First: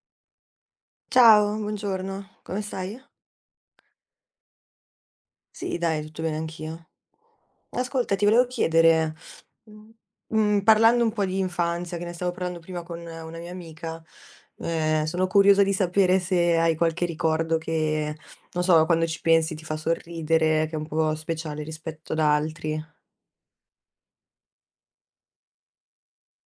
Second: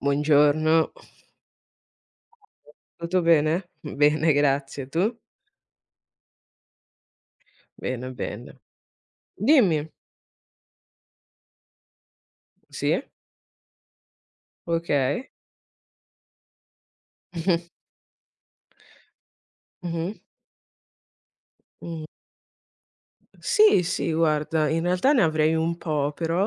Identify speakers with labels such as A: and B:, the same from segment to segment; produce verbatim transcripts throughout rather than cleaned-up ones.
A: Buongiorno,
B: Ciao, buongiorno, come stai?
A: tutto bene? Bene, grazie. Tu?
B: Sì, dai, tutto bene anch'io.
A: Bene,
B: Ascolta, ti volevo
A: bene.
B: chiedere,
A: Dimmi.
B: mhmm, mhmm, parlando un po' di infanzia, che ne stavo parlando prima
A: Sì,
B: con eh, una mia amica, ehm, sono
A: okay.
B: curiosa di sapere se hai qualche ricordo che, non so, quando ci pensi ti fa
A: Mh-mh, mh-mh,
B: sorridere, che è un po' speciale
A: mh.
B: rispetto ad altri.
A: Sì, sì, guarda, in realtà ne avrei un po', però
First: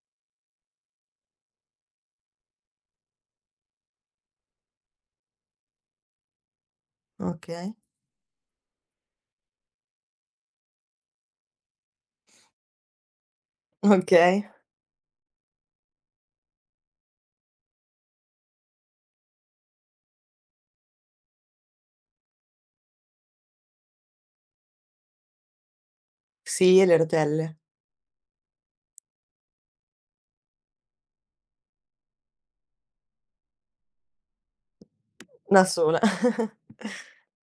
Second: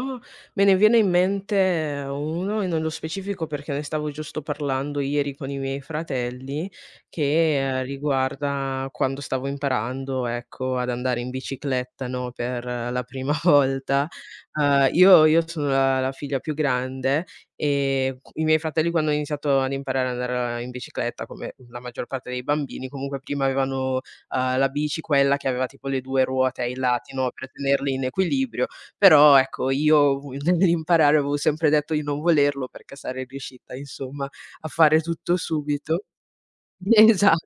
A: me ne viene in mente uno, e nello specifico perché ne stavo giusto parlando ieri con i miei fratelli, che,
B: Okay.
A: ehm, riguarda quando stavo imparando, ecco, ad andare in bicicletta, no, per eh, la prima volta.
B: Okay.
A: Uhm, io io sono la la figlia più grande e q i miei fratelli quando hanno iniziato ad imparare ad andare in bicicletta, come la maggior parte dei bambini, comunque prima avevano uhm, la bici quella che aveva tipo le due ruote ai
B: Sì, e le
A: lati, no, per
B: rotelle.
A: tenerli in equilibrio, però ecco io v nell'imparare avevo sempre detto di non volerlo perché sarei riuscita insomma a fare tutto
B: Da sola.
A: subito. Esatto.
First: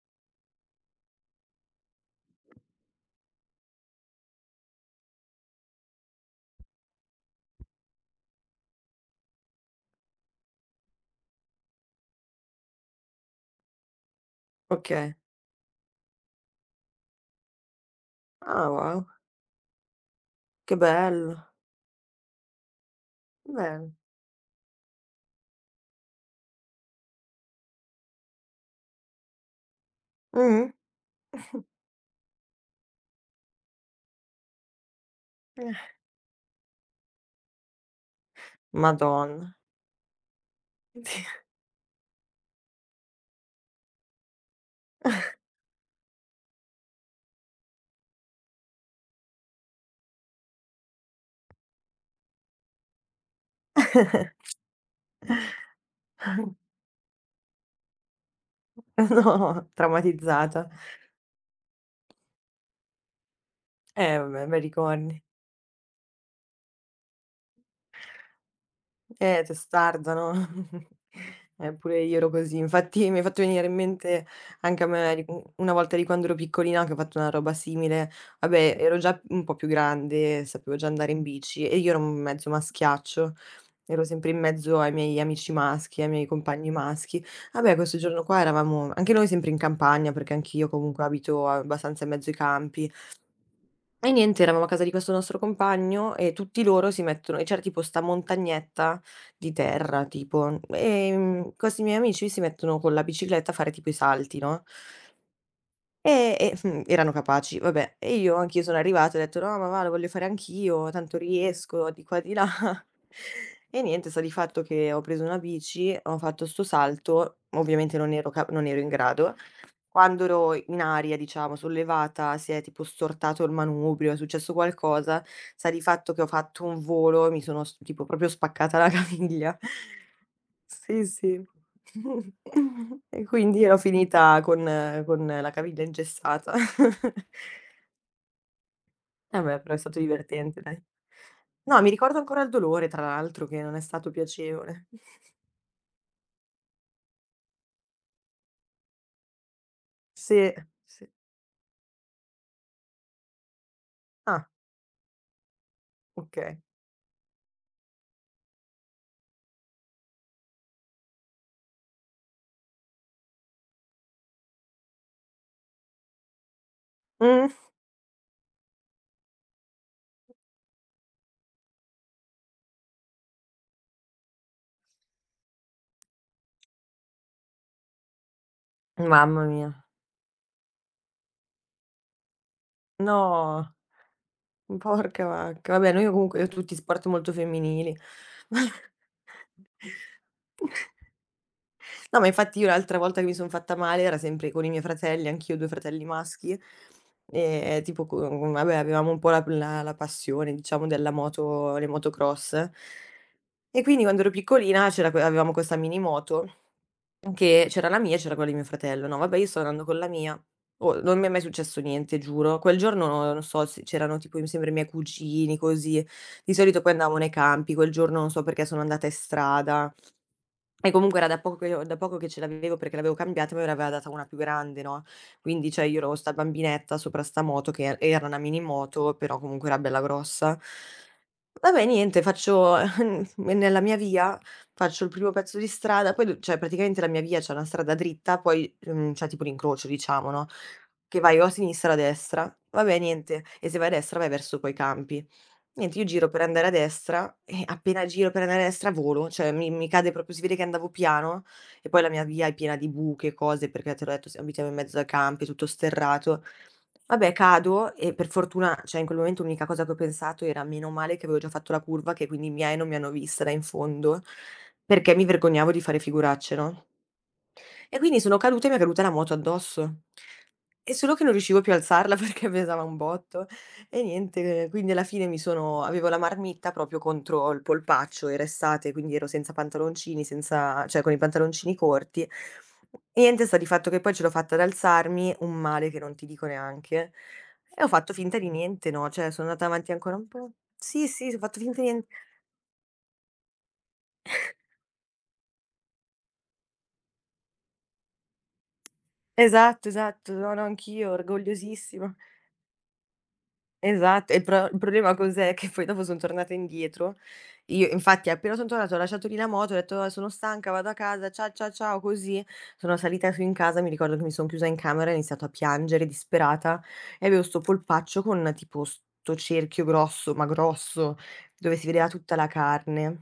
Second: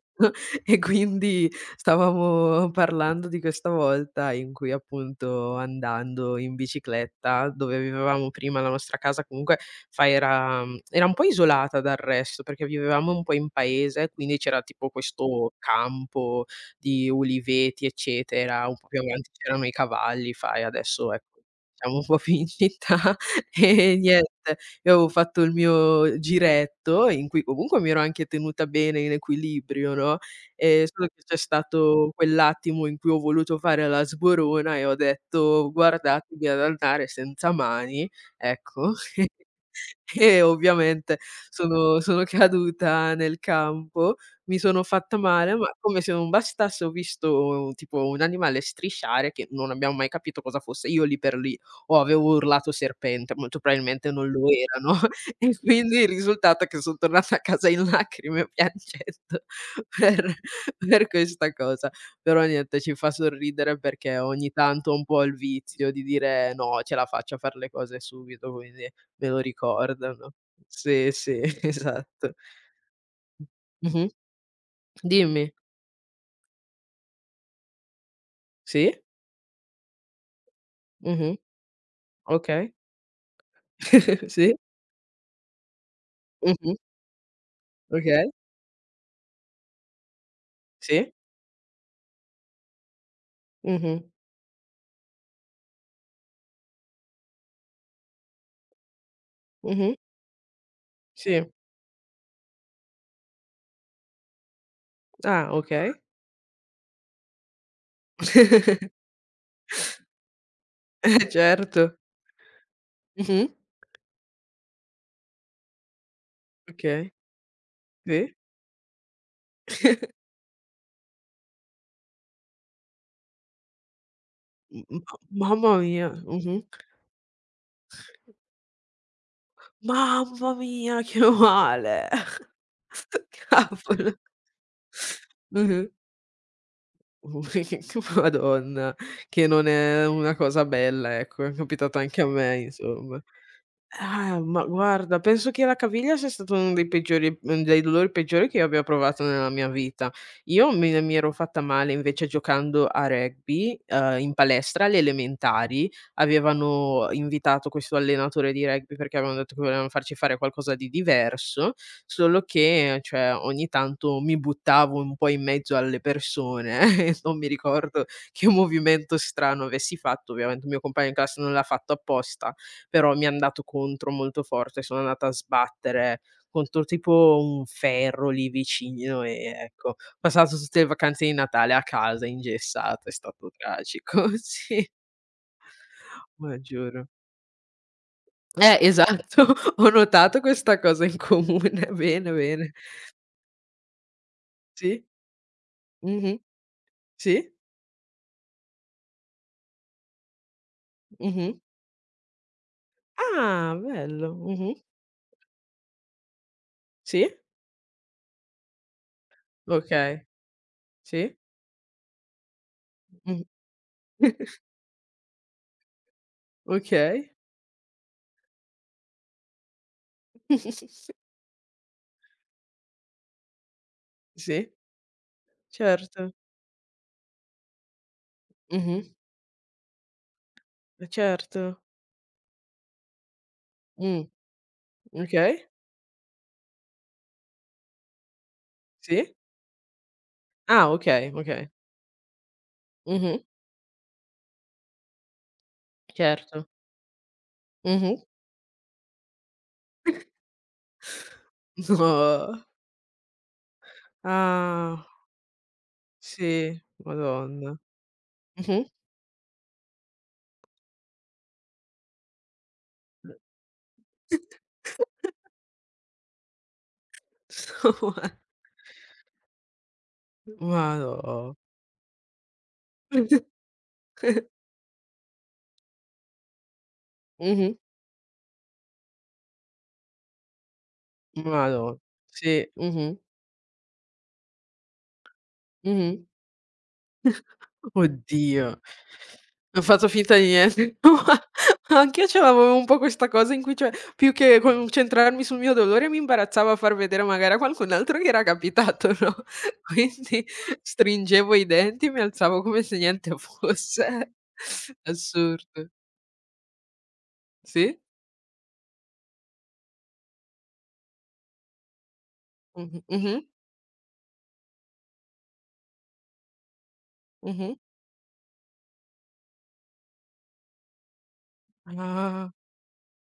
A: E quindi stavamo parlando di questa volta in cui appunto andando in bicicletta, dove vivevamo prima, la nostra casa comunque fa era mhmm, era un po' isolata dal resto, perché vivevamo un po' in paese, quindi c'era tipo
B: Okay.
A: questo campo di uliveti, eccetera,
B: Ah,
A: un po' più
B: wow,
A: avanti c'erano i cavalli, fai,
B: che
A: adesso
B: bello,
A: ecco siamo un po' più in città.
B: bello.
A: E niente, io avevo fatto il mio giretto, in cui comunque mi ero anche tenuta bene in equilibrio, no,
B: Mh-mh.
A: ehm, solo che c'è stato quell'attimo in cui ho voluto fare la sborona e ho detto: "Guardatevi ad andare senza mani", ecco.
B: Madonna.
A: E ovviamente sono sono caduta nel campo, mi sono fatta male, ma come se non bastasse ho visto tipo un animale strisciare che non abbiamo mai capito cosa fosse. Io lì per lì o avevo urlato serpente, molto probabilmente non lo era, no, e quindi il risultato è che son tornata a casa in lacrime piangendo
B: No,
A: per
B: traumatizzata.
A: per questa cosa. Però niente, ci fa sorridere perché
B: Eh vabbè,
A: ogni
B: bei
A: tanto ho un
B: ricordi.
A: po' il vizio di dire: "No, ce la faccio a far le cose subito", quindi me lo
B: Eh, testarda,
A: ricordano.
B: no?
A: Sì, sì,
B: Eh, pure io ero
A: esatto.
B: così. Infatti mi hai fatto venire in
A: Mh-mh.
B: mente anche a me di u
A: Dimmi.
B: una volta di quando ero piccolina che ho fatto una roba simile. Vabbè,
A: Sì.
B: ero già un po' più grande, sapevo già andare in
A: Mh-mh.
B: bici e io ero un mezzo
A: Okay.
B: maschiaccio. Ero sempre in
A: Sì.
B: mezzo ai miei amici maschi, ai miei compagni
A: Mh-mh.
B: maschi. Vabbè, questo giorno
A: Okay.
B: qua eravamo anche noi sempre in campagna, perché anch'io comunque
A: Sì.
B: abito abbastanza in mezzo ai campi.
A: Mh-mh.
B: E niente, eravamo a casa di questo nostro compagno e tutti loro si mettono e c'era tipo 'sta montagnetta di
A: Mh-mh.
B: terra tipo,
A: Sì.
B: ehm, questi miei amici si mettono con la bicicletta a fare tipo i salti, no,
A: Ah, okay.
B: e e, mhmm, erano capaci, vabbè. E io anch'io sono arrivata e ho detto: "No mamma, lo voglio fare anch'io, tanto
A: Eh,
B: riesco",
A: certo.
B: di qua di là.
A: Mh-mh.
B: E niente, sta di fatto che ho preso una bici, ho fatto 'sto
A: Okay.
B: salto, ovviamente non ero
A: Sì.
B: ca non ero in grado quando ero in aria, diciamo, sollevata, si è tipo stortato il manubrio, è successo
A: M m
B: qualcosa, sta
A: Mamma
B: di
A: mia.
B: fatto che ho
A: Mh-mh.
B: fatto un volo e mi sono s tipo proprio spaccata la caviglia.
A: Mamma mia,
B: Sì,
A: che
B: sì.
A: male.
B: E quindi ero
A: Cavolo.
B: finita con eh, con la caviglia
A: Mh-mh.
B: ingessata.
A: Madonna, che
B: Vabbè,
A: non
B: però è stato
A: è una
B: divertente,
A: cosa
B: dai.
A: bella, ecco, è
B: No, mi
A: capitato
B: ricordo
A: anche a
B: ancora il
A: me,
B: dolore, tra
A: insomma.
B: l'altro, che non è stato
A: Ah, ma
B: piacevole.
A: guarda, penso che la caviglia sia stato uno dei peggiori mhmm, dei dolori peggiori che io abbia provato nella mia vita.
B: Sì,
A: Io mi
B: sì.
A: mi ero fatta male invece giocando a rugby, uhm, in
B: Ah,
A: palestra alle elementari.
B: okay.
A: Avevano invitato questo allenatore di rugby perché avevano detto che volevano farci fare qualcosa di diverso, solo che, cioè, ogni tanto mi buttavo un po' in mezzo alle persone e non mi
B: Mh.
A: ricordo che movimento strano avessi fatto. Ovviamente il mio compagno in classe non l'ha fatto apposta, però mi è andato contro molto forte, sono andata a sbattere contro tipo un ferro lì vicino e
B: Mamma mia.
A: ecco, ho passato tutte le vacanze di Natale a casa ingessata, è stato
B: No.
A: tragico, sì,
B: Porca vacca. Vabbè, noi comunque io
A: ma
B: tutti sport
A: giuro.
B: molto femminili.
A: Eh, esatto, ho notato questa cosa in comune,
B: No, ma
A: bene,
B: infatti io
A: bene.
B: l'altra volta che mi son fatta male era sempre con i miei
A: Sì,
B: fratelli, anch'io ho due fratelli
A: mh-mh,
B: maschi,
A: sì,
B: e tipo co mhmm, vabbè avevamo un po' la la la passione diciamo della
A: mh-mh.
B: moto le motocross
A: Ah,
B: e quindi quando
A: bello,
B: ero
A: mh-mh,
B: piccolina c'era que avevamo questa mini moto
A: sì,
B: che c'era la mia e c'era quella di mio fratello, no, vabbè io sto andando con la
A: okay,
B: mia. Oh, non mi è
A: sì,
B: mai successo niente, giuro. Quel giorno non
A: mh.
B: so se c'erano tipo mi sembra i miei cugini, così. Di solito poi andavamo nei
A: Okay.
B: campi, quel giorno non so perché sono andata in strada e comunque era da poco che io da poco che ce l'avevo perché l'avevo cambiata, ma me l'aveva data una più
A: Sì,
B: grande, no, quindi cioè io ero 'sta
A: certo.
B: bambinetta sopra 'sta moto che era una mini
A: Mh-mh.
B: moto, però comunque era bella grossa.
A: Eh, certo.
B: Vabbè niente, faccio Me nella mia
A: Mh,
B: via Faccio il primo pezzo
A: okay,
B: di strada, poi d cioè praticamente la mia via c'è una strada dritta, poi, mhmm, c'è
A: sì.
B: tipo l'incrocio diciamo, no,
A: Ah,
B: che
A: okay,
B: vai o a
A: okay.
B: sinistra o a destra. Vabbè
A: Mh-mh.
B: niente, e se vai a destra vai verso poi i campi. Niente, io giro per
A: Certo.
B: andare a destra e appena
A: Mh-mh.
B: giro per andare a destra volo, cioè mi mi cade proprio, si vede che andavo piano e poi la mia via è
A: No.
B: piena di buche, cose, perché te l'ho detto s abitiamo in mezzo
A: Ah,
B: a campi, tutto sterrato.
A: sì,
B: Vabbè
A: madonna.
B: cado e per fortuna
A: Mh-mh.
B: cioè in quel momento l'unica cosa che ho pensato era: "Meno male che avevo già fatto la curva, che quindi i miei non mi hanno vista da in fondo", perché mi vergognavo di fare figuracce, no, e quindi sono caduta e mi è caduta la moto addosso. E solo che non
A: Madò.
B: riuscivo più a alzarla perché pesava un botto e niente, quindi alla fine mi sono avevo la marmitta proprio contro il
A: Mh-mh.
B: polpaccio, era estate, quindi ero senza pantaloncini, senza cioè con i pantaloncini
A: Madò,
B: corti.
A: sì. Mh-mh,
B: E niente, sta di fatto che poi ce l'ho fatta ad alzarmi, un male che
A: mh-mh.
B: non ti dico neanche, e ho fatto finta di
A: Oddio.
B: niente, no, cioè sono andata
A: Ho
B: avanti
A: fatto
B: ancora un
A: finta di
B: po'.
A: niente.
B: Sì, sì, ho fatto finta di nien
A: Anch'io ce l'avevo un po' questa cosa in cui cioè, più che concentrarmi sul mio dolore mi imbarazzava a far vedere magari a qualcun altro che era capitato, no,
B: esatto, esatto,
A: quindi
B: no, no, anch'io
A: stringevo i denti, e
B: orgogliosissima.
A: mi alzavo come se niente fosse.
B: Esatto, e il pro il problema cos'è? Che poi
A: Assurdo.
B: dopo son tornata indietro. Io
A: Sì?
B: infatti appena son tornata ho lasciato lì la moto, ho detto: "Ah, sono stanca, vado a casa, cia cia ciao", così. Sono
A: Mh-mh,
B: salita
A: mh-mh,
B: su in casa, mi ricordo che mi son chiusa in camera e ho iniziato a piangere disperata e avevo 'sto
A: mh-mh.
B: polpaccio con tipo 'sto cerchio grosso, ma grosso, dove si vedeva tutta la
A: Ah,
B: carne.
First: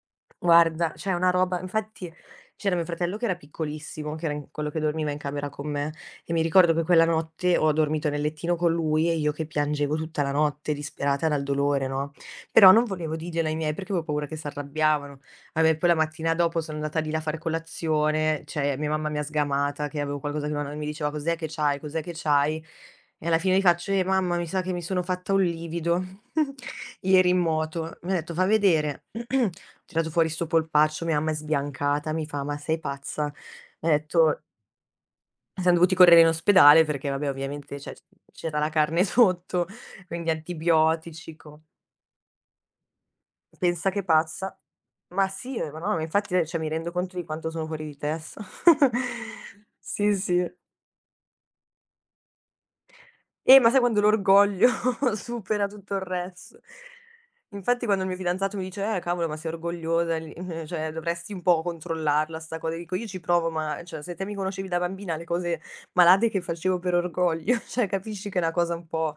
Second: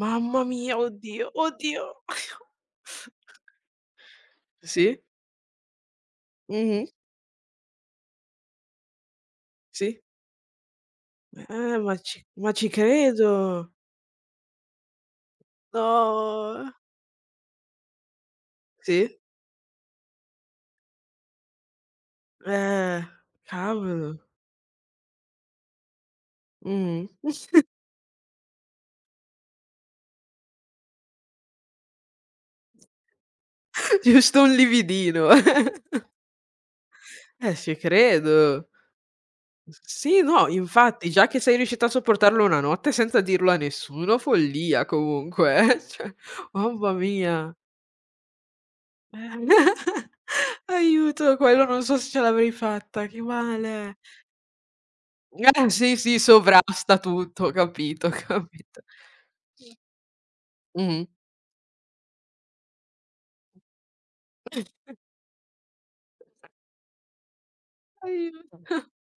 A: mamma mia,
B: Guarda, cioè
A: oddio,
B: una roba
A: oddio.
B: infatti c'era mio fratello che era piccolissimo, che era in quello che
A: Sì,
B: dormiva in camera con me, e mi ricordo che
A: mh-mh,
B: quella notte ho dormito nel lettino con lui e io che piangevo
A: sì.
B: tutta la notte disperata dal
A: Eh,
B: dolore,
A: ma
B: no,
A: ci ma ci
B: però non volevo
A: credo.
B: dirglielo ai miei perché avevo paura che s'arrabbiavano. Vabbè, poi la mattina dopo
A: No.
B: sono andata lì là a fare colazione, cioè mia mamma
A: Sì.
B: mi ha sgamata che avevo qualcosa che non mi diceva: "Cos'è che c'hai? Cos'è che c'hai?"
A: Eh,
B: E alla fine gli faccio: "Eh
A: cavolo.
B: mamma, mi sa che mi sono fatta un livido
A: Mh.
B: ieri in moto". Mi ha detto: "Fa vedere". Tirato fuori 'sto polpaccio, mia mamma è sbiancata, mi fa: "Ma sei pazza?" Mi ha
A: Giusto
B: detto
A: un lividino.
B: siam dovuti correre in ospedale perché vabbè
A: Eh, ci
B: ovviamente cioè, c'era
A: credo.
B: la carne sotto,
A: S sì,
B: quindi
A: no, infatti, già
B: antibiotici,
A: che sei
B: co
A: riuscita a sopportarlo una notte senza dirlo a
B: pensa che
A: nessuno,
B: pazza.
A: follia
B: Ma
A: comunque,
B: sì, ehm, ma
A: eh,
B: no, ma
A: cioè,
B: infatti, ehm, cioè mi rendo
A: mamma
B: conto di quanto
A: mia.
B: sono fuori di testa.
A: Eh.
B: Sì, sì.
A: Aiuto, quello non so se ce l'avrei fatta, che
B: Eh, ma sai
A: male.
B: quando l'orgoglio
A: Eh,
B: supera tutto
A: sì,
B: il
A: sì,
B: resto.
A: sovrasta tutto,
B: Infatti quando
A: capito,
B: il mio fidanzato mi
A: capito.
B: dice: "Eh, cavolo, ma sei orgogliosa, li cioè
A: Mh-mh.
B: dovresti un po' controllarla 'sta cosa", dico: "Io ci provo, ma cioè se te mi conoscevi da bambina le cose malate che facevo per orgoglio, cioè capisci che è una
A: Aiuto.
B: cosa un po'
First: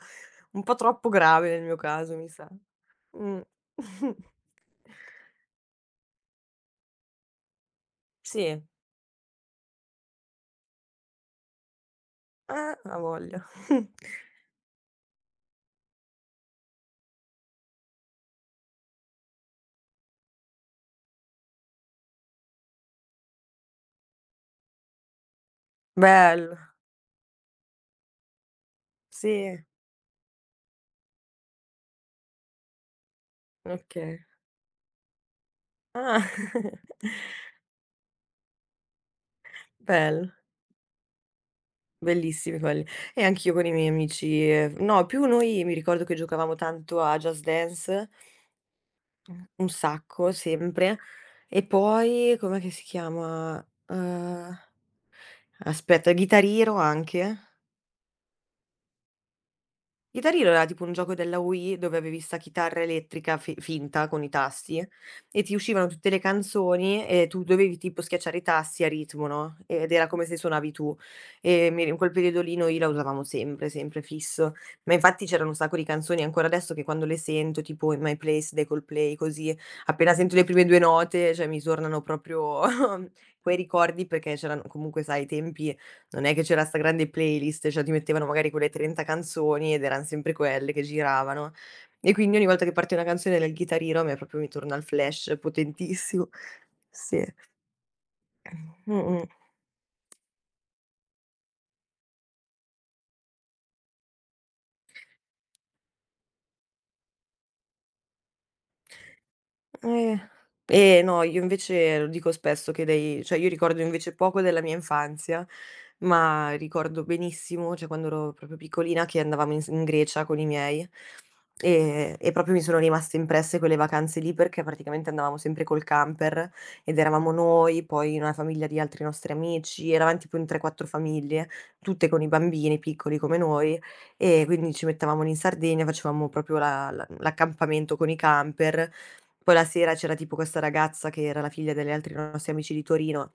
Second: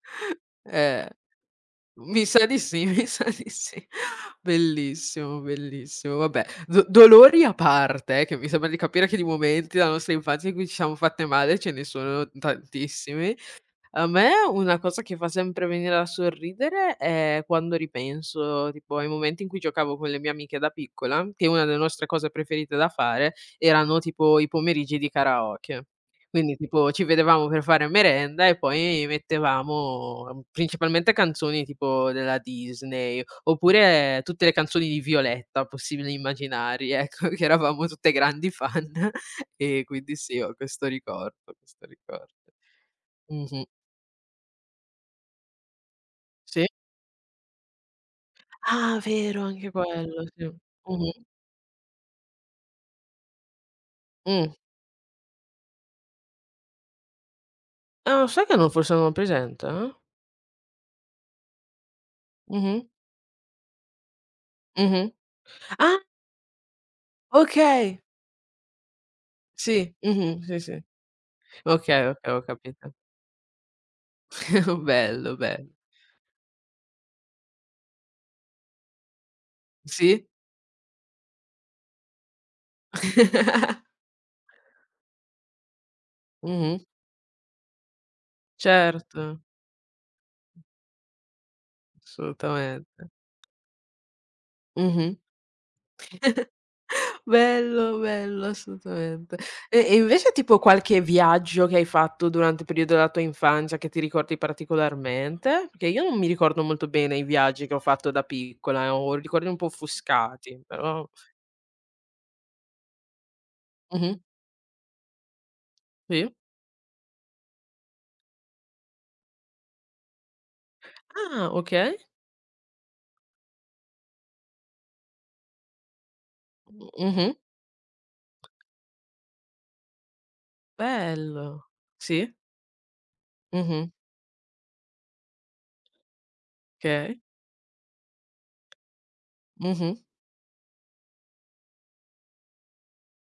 B: un po' troppo
A: Eh.
B: grave nel mio caso,
A: Mi
B: mi
A: sa
B: sa".
A: di sì, mi sa
B: Mh.
A: di sì. Bellissimo, bellissimo. Vabbè, do dolori a parte, eh, che mi
B: Sì,
A: sembra di capire che di momenti della nostra infanzia in cui ci siamo fatte male ce ne sono
B: eh,
A: tantissimi,
B: avoglia.
A: a me una cosa che fa sempre venire a sorridere è quando ripenso, tipo ai momenti in cui giocavo con le mie amiche da piccola, che una delle nostre cose preferite da fare erano tipo i pomeriggi di karaoke. Quindi
B: Bello,
A: tipo ci vedevamo per fare merenda e poi
B: sì,
A: mettevamo mm, principalmente canzoni tipo della Disney,
B: okay.
A: oppure tutte le canzoni di Violetta possibili e
B: Ah,
A: immaginari, ecco, che eravamo tutte grandi fan, e quindi
B: bello.
A: sì, ho questo ricordo, questo ricordo.
B: Bellissimi quelli. E anch'io
A: Mh-mh.
B: con i miei amici, ehm no, più noi mi ricordo che giocavamo
A: Sì.
B: tanto a Just Dance.
A: Ah, vero,
B: Mh,
A: anche
B: un
A: quello,
B: sacco,
A: sì.
B: sempre.
A: Mh-mh.
B: E poi com'è che si chiama?
A: Mh.
B: Uhm, aspetta, Guitar Hero anche.
A: Ah, sai che non forse non ho presente, eh.
B: Guitar Hero era tipo un gioco della Wii dove avevi 'sta
A: Mh-mh.
B: chitarra elettrica fi finta con i tasti
A: Mh-mh.
B: e ti uscivano
A: Ah,
B: tutte le canzoni e tu dovevi
A: okay.
B: tipo schiacciare i tasti a ritmo, no, ed
A: Sì,
B: era come se
A: mh-mh, sì,
B: suonavi
A: sì.
B: tu. E mi ri In
A: Okay,
B: quel
A: okay, ho
B: periodo lì noi la
A: capito.
B: usavamo sempre, sempre fisso. Ma infatti
A: Bello,
B: c'erano un
A: bello.
B: sacco di canzoni ancora adesso che quando le sento, tipo In My Place dei Coldplay, così, appena
A: Sì.
B: sento le prime due note, cioè mi tornano proprio quei ricordi, perché c'erano comunque sai ai tempi non è che c'era 'sta
A: Mh-mh.
B: grande playlist, cioè ti mettevano magari quelle trenta
A: Certo,
B: canzoni ed eran sempre quelle che giravano. E quindi ogni volta che parte una
A: assolutamente.
B: canzone del Guitar Hero a me proprio mi torna il
A: Mh-mh.
B: flash potentissimo. Sì.
A: Bello, bello,
B: Mh-mh.
A: assolutamente. E e invece tipo qualche viaggio che hai fatto durante il periodo della tua infanzia che ti ricordi particolarmente? Perché io non mi ricordo molto bene i viaggi che ho fatto da piccola, eh, ho ricordi un po'
B: Eh.
A: offuscati,
B: Eh,
A: però
B: no, io invece lo dico spesso che dei cioè io ricordo
A: mh-mh,
B: invece poco della mia infanzia,
A: sì.
B: ma ricordo benissimo, cioè quando ero proprio piccolina, che andavamo in s in Grecia con i miei,
A: Ah, okay.
B: ehm, e proprio mi sono rimaste impresse quelle vacanze lì, perché praticamente andavamo sempre col camper ed eravamo
A: Mh-mh.
B: noi, poi una famiglia di altri nostri amici, eravam tipo in tre, quattro famiglie,
A: Bello.
B: tutte con i
A: Sì.
B: bambini piccoli come noi,
A: Mh-mh.
B: e quindi ci mettevamo lì in Sardegna, facevamo proprio la la
A: Okay.
B: l'accampamento con i camper. Poi la
A: Mh-mh.
B: sera c'era tipo questa ragazza che era la figlia degli altri nostri amici di Torino,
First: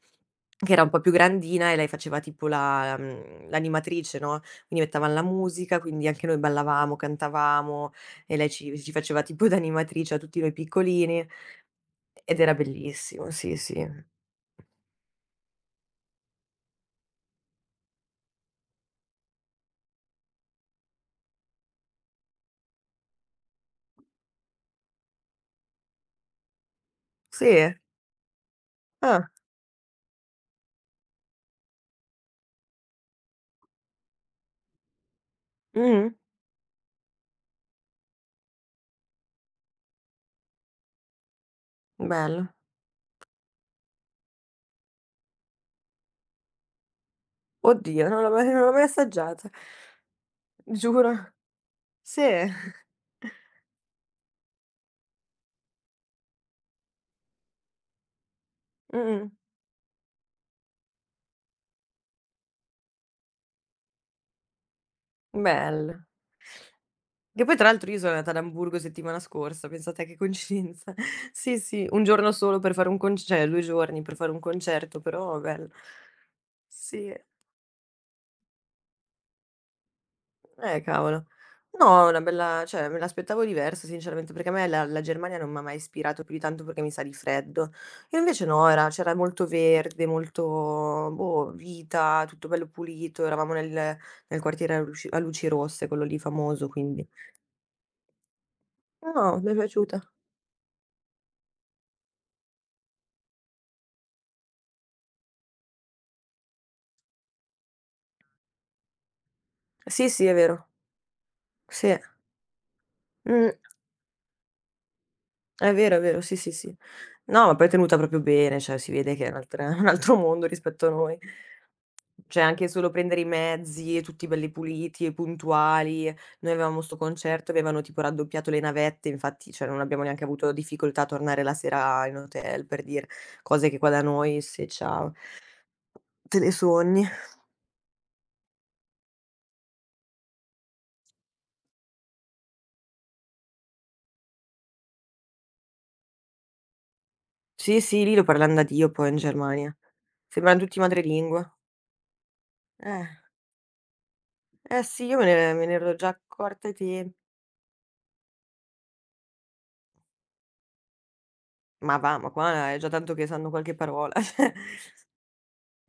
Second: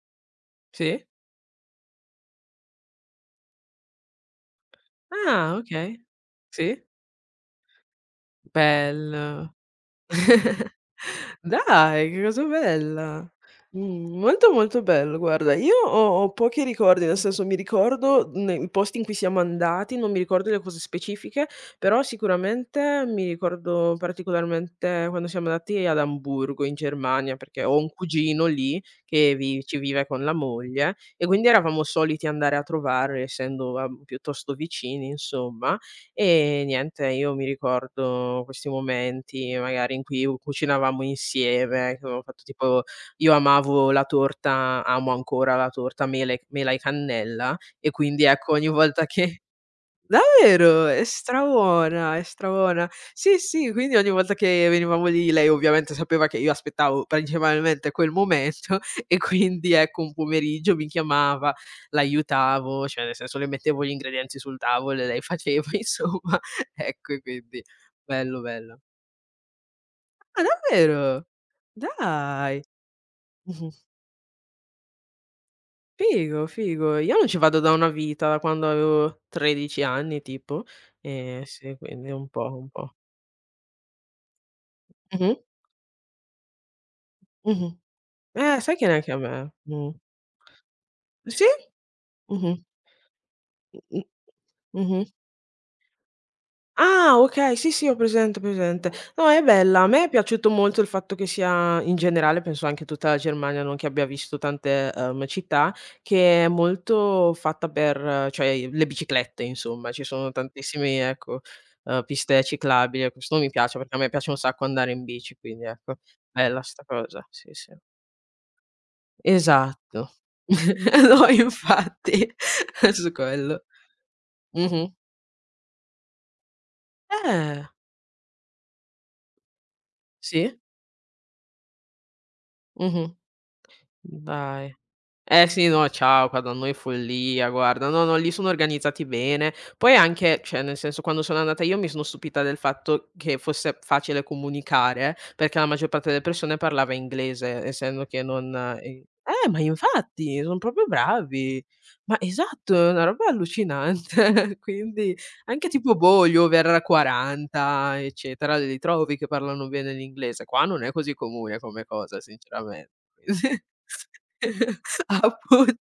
B: che era un po'
A: Sì.
B: più grandina e lei faceva tipo la mhmm, l'animatrice, no, quindi mettavan la
A: Ah,
B: musica,
A: okay.
B: quindi anche noi
A: Sì.
B: ballavamo, cantavamo e lei ci ci faceva tipo
A: Bello.
B: da animatrice a tutti noi piccolini
A: Dai, che
B: ed
A: cosa
B: era
A: bella.
B: bellissimo, sì, sì.
A: Mh, molto, molto bello guarda. Io ho ho pochi ricordi, nel senso mi ricordo ne i posti in cui siamo andati, non mi ricordo le cose specifiche, però sicuramente mi ricordo particolarmente quando siamo andati ad Amburgo in Germania, perché ho
B: Sì?
A: un cugino lì
B: Ah.
A: che vi ci vive con la moglie e quindi eravamo soliti andare a trovarlo essendo, uhm, piuttosto vicini insomma.
B: Mh-mh.
A: E niente, io mi ricordo questi momenti magari in cui u cucinavamo insieme, che avevo fatto
B: Bello.
A: tipo io amavo la torta amo ancora la torta mele mela e cannella, e
B: Oddio, non
A: quindi
B: l'ho mai
A: ecco
B: non
A: ogni
B: l'ho mai
A: volta che
B: assaggiata.
A: davvero? È
B: Giuro.
A: strabuona, è
B: Sì.
A: strabuona. Sì, sì, quindi ogni volta che venivamo lì, lei ovviamente sapeva che io aspettavo principalmente quel momento e
B: Mh-mh.
A: quindi ecco un pomeriggio mi chiamava, l'aiutavo, cioè nel senso le mettevo gli ingredienti sul tavolo e lei faceva
B: Bello.
A: insomma, ecco e
B: Che poi
A: quindi
B: tra l'altro io sono andata ad
A: bello,
B: Amburgo
A: bello.
B: settimana scorsa, pensa te che
A: Ah
B: coincidenza.
A: davvero?
B: Sì, sì, un giorno solo
A: Dai!
B: per fare un conc cioè due
A: Mh-mh.
B: giorni per fare un concerto, però bello.
A: Figo, figo.
B: Sì,
A: Io non ci vado da una vita, da quando avevo tredici anni tipo,
B: eh cavolo.
A: ehm, sì
B: No, è
A: quindi
B: una
A: un po',
B: bella
A: un
B: cioè
A: po'.
B: me l'aspettavo diversa sinceramente, perché a me la la
A: Mh-mh.
B: Germania non m'ha mai ispirato più di tanto perché mi sa di freddo.
A: Mh-mh.
B: E invece
A: Eh,
B: no,
A: sai che
B: era
A: neanche
B: c'era
A: a
B: molto
A: me. Mh.
B: verde, molto,
A: Sì?
B: boh, vita, tutto
A: Mh-mh.
B: bello pulito, eravamo nel
A: Mh-mh.
B: nel quartiere a
A: Mh-mh.
B: luci a luci rosse, quello lì famoso, quindi.
A: Ah, okay, sì, sì, ho presente, ho presente. No,
B: No,
A: è
B: mi è
A: bella. A
B: piaciuta.
A: me è piaciuto molto il fatto che sia in generale, penso anche tutta la Germania, non che abbia visto tante, uhm, città, che è molto fatta per cioè le biciclette insomma, ci
B: Sì, sì,
A: sono
B: è vero.
A: tantissimi, ecco,
B: Sì.
A: uhm, piste ciclabili e questo mi
B: Mh,
A: piace perché a me piace un sacco andare in bici, quindi
B: è vero,
A: ecco,
B: è vero, sì, sì,
A: bella
B: sì.
A: sta cosa.
B: No,
A: Sì,
B: ma poi è
A: sì.
B: tenuta proprio bene, cioè si vede che è un'altra un
A: Esatto.
B: altro mondo rispetto a noi.
A: No, infatti,
B: Cioè anche solo
A: su
B: prendere i
A: quello.
B: mezzi, tutti belli
A: Mh-mh.
B: puliti e puntuali. Noi avevamo 'sto concerto,
A: Eh,
B: avevano tipo raddoppiato le navette, infatti cioè non abbiamo neanche avuto
A: sì.
B: difficoltà a tornare la sera in hotel, per dire.
A: Mh-mh.
B: Cose che qua da noi, se
A: Dai.
B: ciao,
A: Eh sì, no, ciao, qua
B: te le
A: da noi
B: sogni.
A: follia, guarda. No, no, lì sono organizzati bene. Poi anche, cioè nel senso, quando sono andata io mi sono stupita del fatto che fosse facile comunicare, perché la maggior parte delle persone parlava inglese,
B: Sì,
A: essendo
B: sì, lì
A: che
B: lo
A: non
B: parlan da Dio
A: ehm
B: poi in
A: eh, ma
B: Germania.
A: infatti,
B: Sembran
A: son
B: tutti
A: proprio
B: madrelingua.
A: bravi. Ma esatto, è una
B: Eh,
A: roba allucinante.
B: eh sì,
A: Quindi
B: io me ne me
A: anche
B: ne
A: tipo,
B: ero già
A: boh, gli
B: accorta ai
A: over
B: tem
A: quaranta eccetera, li trovi che parlano bene l'inglese. Qua non è così comune come
B: ma va,
A: cosa,
B: ma qua è già
A: sinceramente.
B: tanto che sanno qualche parola,
A: Quindi
B: cioè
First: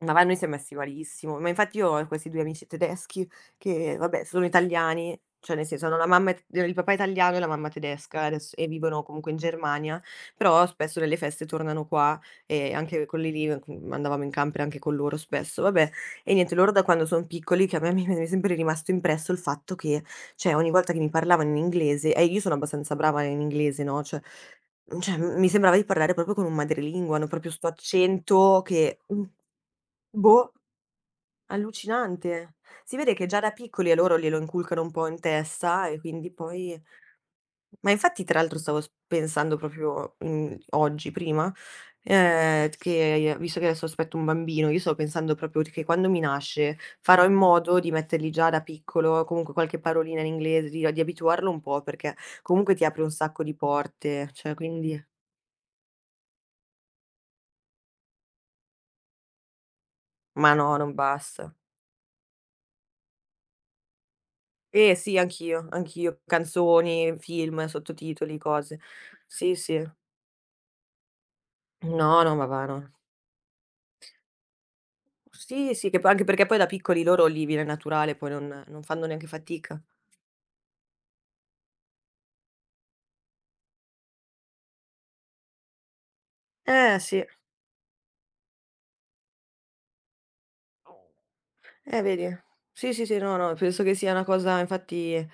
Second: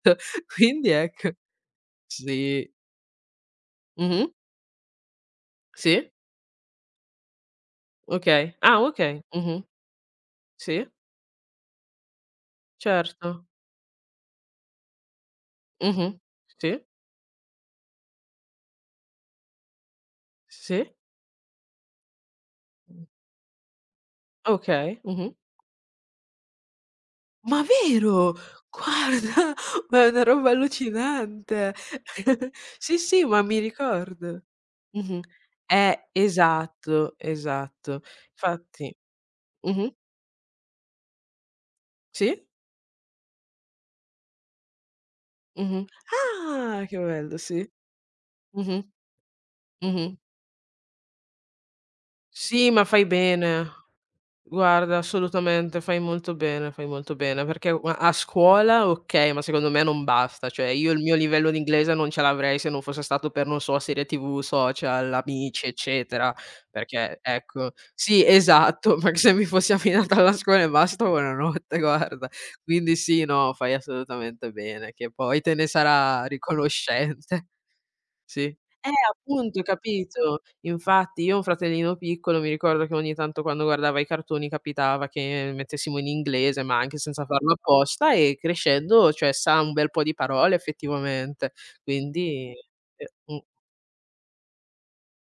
B: ma va, noi siam messi
A: Quindi ecco
B: malissimo. Ma infatti io ho questi due
A: sì.
B: amici tedeschi che, vabbè,
A: Mh-mh.
B: sono italiani, cioè nel senso hanno la
A: Sì,
B: mamma t il papà italiano e la mamma tedesca
A: okay.
B: adesso e
A: Ah,
B: vivono
A: okay.
B: comunque in
A: Mh-mh.
B: Germania, però
A: Sì,
B: spesso nelle feste tornano qua e anche quelli
A: certo.
B: lì, mhmm, andavamo in camper anche con loro spesso, vabbè.
A: Mh-mh.
B: E niente,
A: Sì,
B: loro da quando son piccoli che a me mi mi è sempre rimasto impresso il fatto che, cioè ogni
A: sì.
B: volta che mi parlavano in inglese e io sono abbastanza brava in inglese, no, cioè
A: Okay.
B: cioè
A: Mh-mh.
B: mi sembrava di parlare proprio con un madrelingua, hanno proprio
A: Ma
B: 'sto
A: vero?
B: accento che mh.
A: Guarda, ma è una roba
B: Boh,
A: allucinante.
B: allucinante. Si
A: Sì,
B: vede
A: sì,
B: che già
A: ma
B: da
A: mi
B: piccoli a loro glielo
A: ricordo.
B: inculcano un po' in
A: Mh-mh.
B: testa e
A: Eh,
B: quindi poi
A: esatto,
B: ma
A: esatto.
B: infatti tra l'altro stavo s
A: Infatti
B: pensando
A: mh-mh.
B: proprio, mhmm, oggi prima,
A: Sì.
B: ehm, che visto che adesso aspetto un bambino, io stavo pensando proprio che
A: Mh-mh.
B: quando mi nasce
A: Ah, che
B: farò in
A: bello, sì.
B: modo di mettergli già da
A: Mh-mh.
B: piccolo comunque qualche
A: Mh-mh.
B: parolina in inglese, di di abituarlo un po' perché
A: Sì,
B: comunque
A: ma
B: ti apre
A: fai
B: un sacco di
A: bene.
B: porte, cioè
A: Guarda,
B: quindi
A: assolutamente, fai molto bene, fai molto bene, perché u a scuola okay, ma secondo me non basta,
B: ma
A: cioè
B: no,
A: io
B: non
A: il mio livello
B: basta.
A: di inglese non ce l'avrei se non fosse stato per, non so, serie T V,
B: Eh
A: social,
B: sì,
A: amici,
B: anch'io, anch'io.
A: eccetera,
B: Canzoni,
A: perché
B: film,
A: ecco sì,
B: sottotitoli, cose.
A: esatto, perché se mi
B: Sì,
A: fossi
B: sì.
A: affidata alla scuola e basta, buonanotte,
B: No,
A: guarda.
B: no, ma va, no.
A: Quindi sì, no, fai assolutamente bene, che poi te ne
B: Sì, sì, che poi anche
A: sarà
B: perché poi da piccoli loro lì
A: riconoscente.
B: viene naturale, poi
A: Sì.
B: non non
A: Eh,
B: fanno neanche
A: appunto,
B: fatica.
A: capito? Infatti io ho un fratellino piccolo, mi ricordo che ogni tanto quando guardava i cartoni capitava che mettessimo in inglese, ma anche
B: Eh
A: senza
B: sì,
A: farlo apposta e crescendo, cioè, sa un bel po' di parole effettivamente.
B: eh vedi.
A: Quindi
B: Sì, sì,
A: eh,
B: sì, no,
A: mh.
B: no, penso che sia una cosa infatti a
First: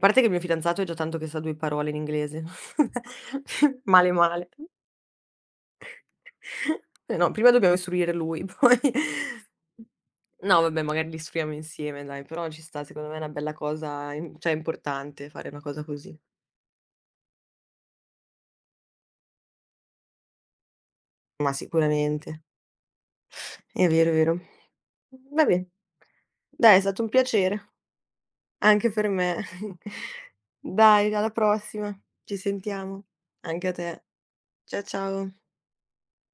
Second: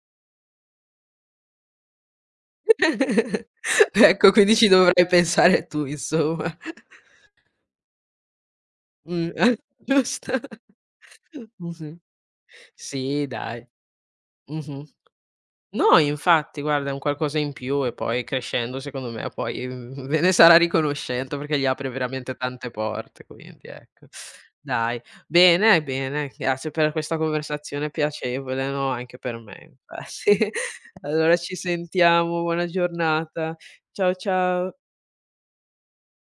B: parte che il mio fidanzato è già tanto che sa due parole in inglese. Male,
A: Ecco,
B: male.
A: quindi ci dovrai pensare tu insomma.
B: Eh no, prima dobbiamo istruire lui, poi
A: Mh, giusto.
B: no vabbè, magari li sfriamo
A: Mh-mh.
B: insieme dai, però ci sta, secondo me è
A: Sì,
B: una bella
A: dai.
B: cosa, im cioè è
A: Mh-mh.
B: importante fare una cosa
A: No,
B: così.
A: infatti guarda è un qualcosa in più e poi crescendo secondo me poi, mhmm, ve ne sarà riconoscente
B: Ma
A: perché gli apre veramente
B: sicuramente.
A: tante porte, quindi
B: È
A: ecco.
B: vero, è vero.
A: Dai,
B: Va bene,
A: bene, bene, grazie
B: dai è
A: per
B: stato un
A: questa
B: piacere,
A: conversazione piacevole, no,
B: anche per
A: anche
B: me.
A: per me infatti.
B: Dai, alla
A: Allora ci
B: prossima. Ci
A: sentiamo, buona
B: sentiamo.
A: giornata.
B: Anche a te.
A: Ciao, ciao.
B: Cia ciao.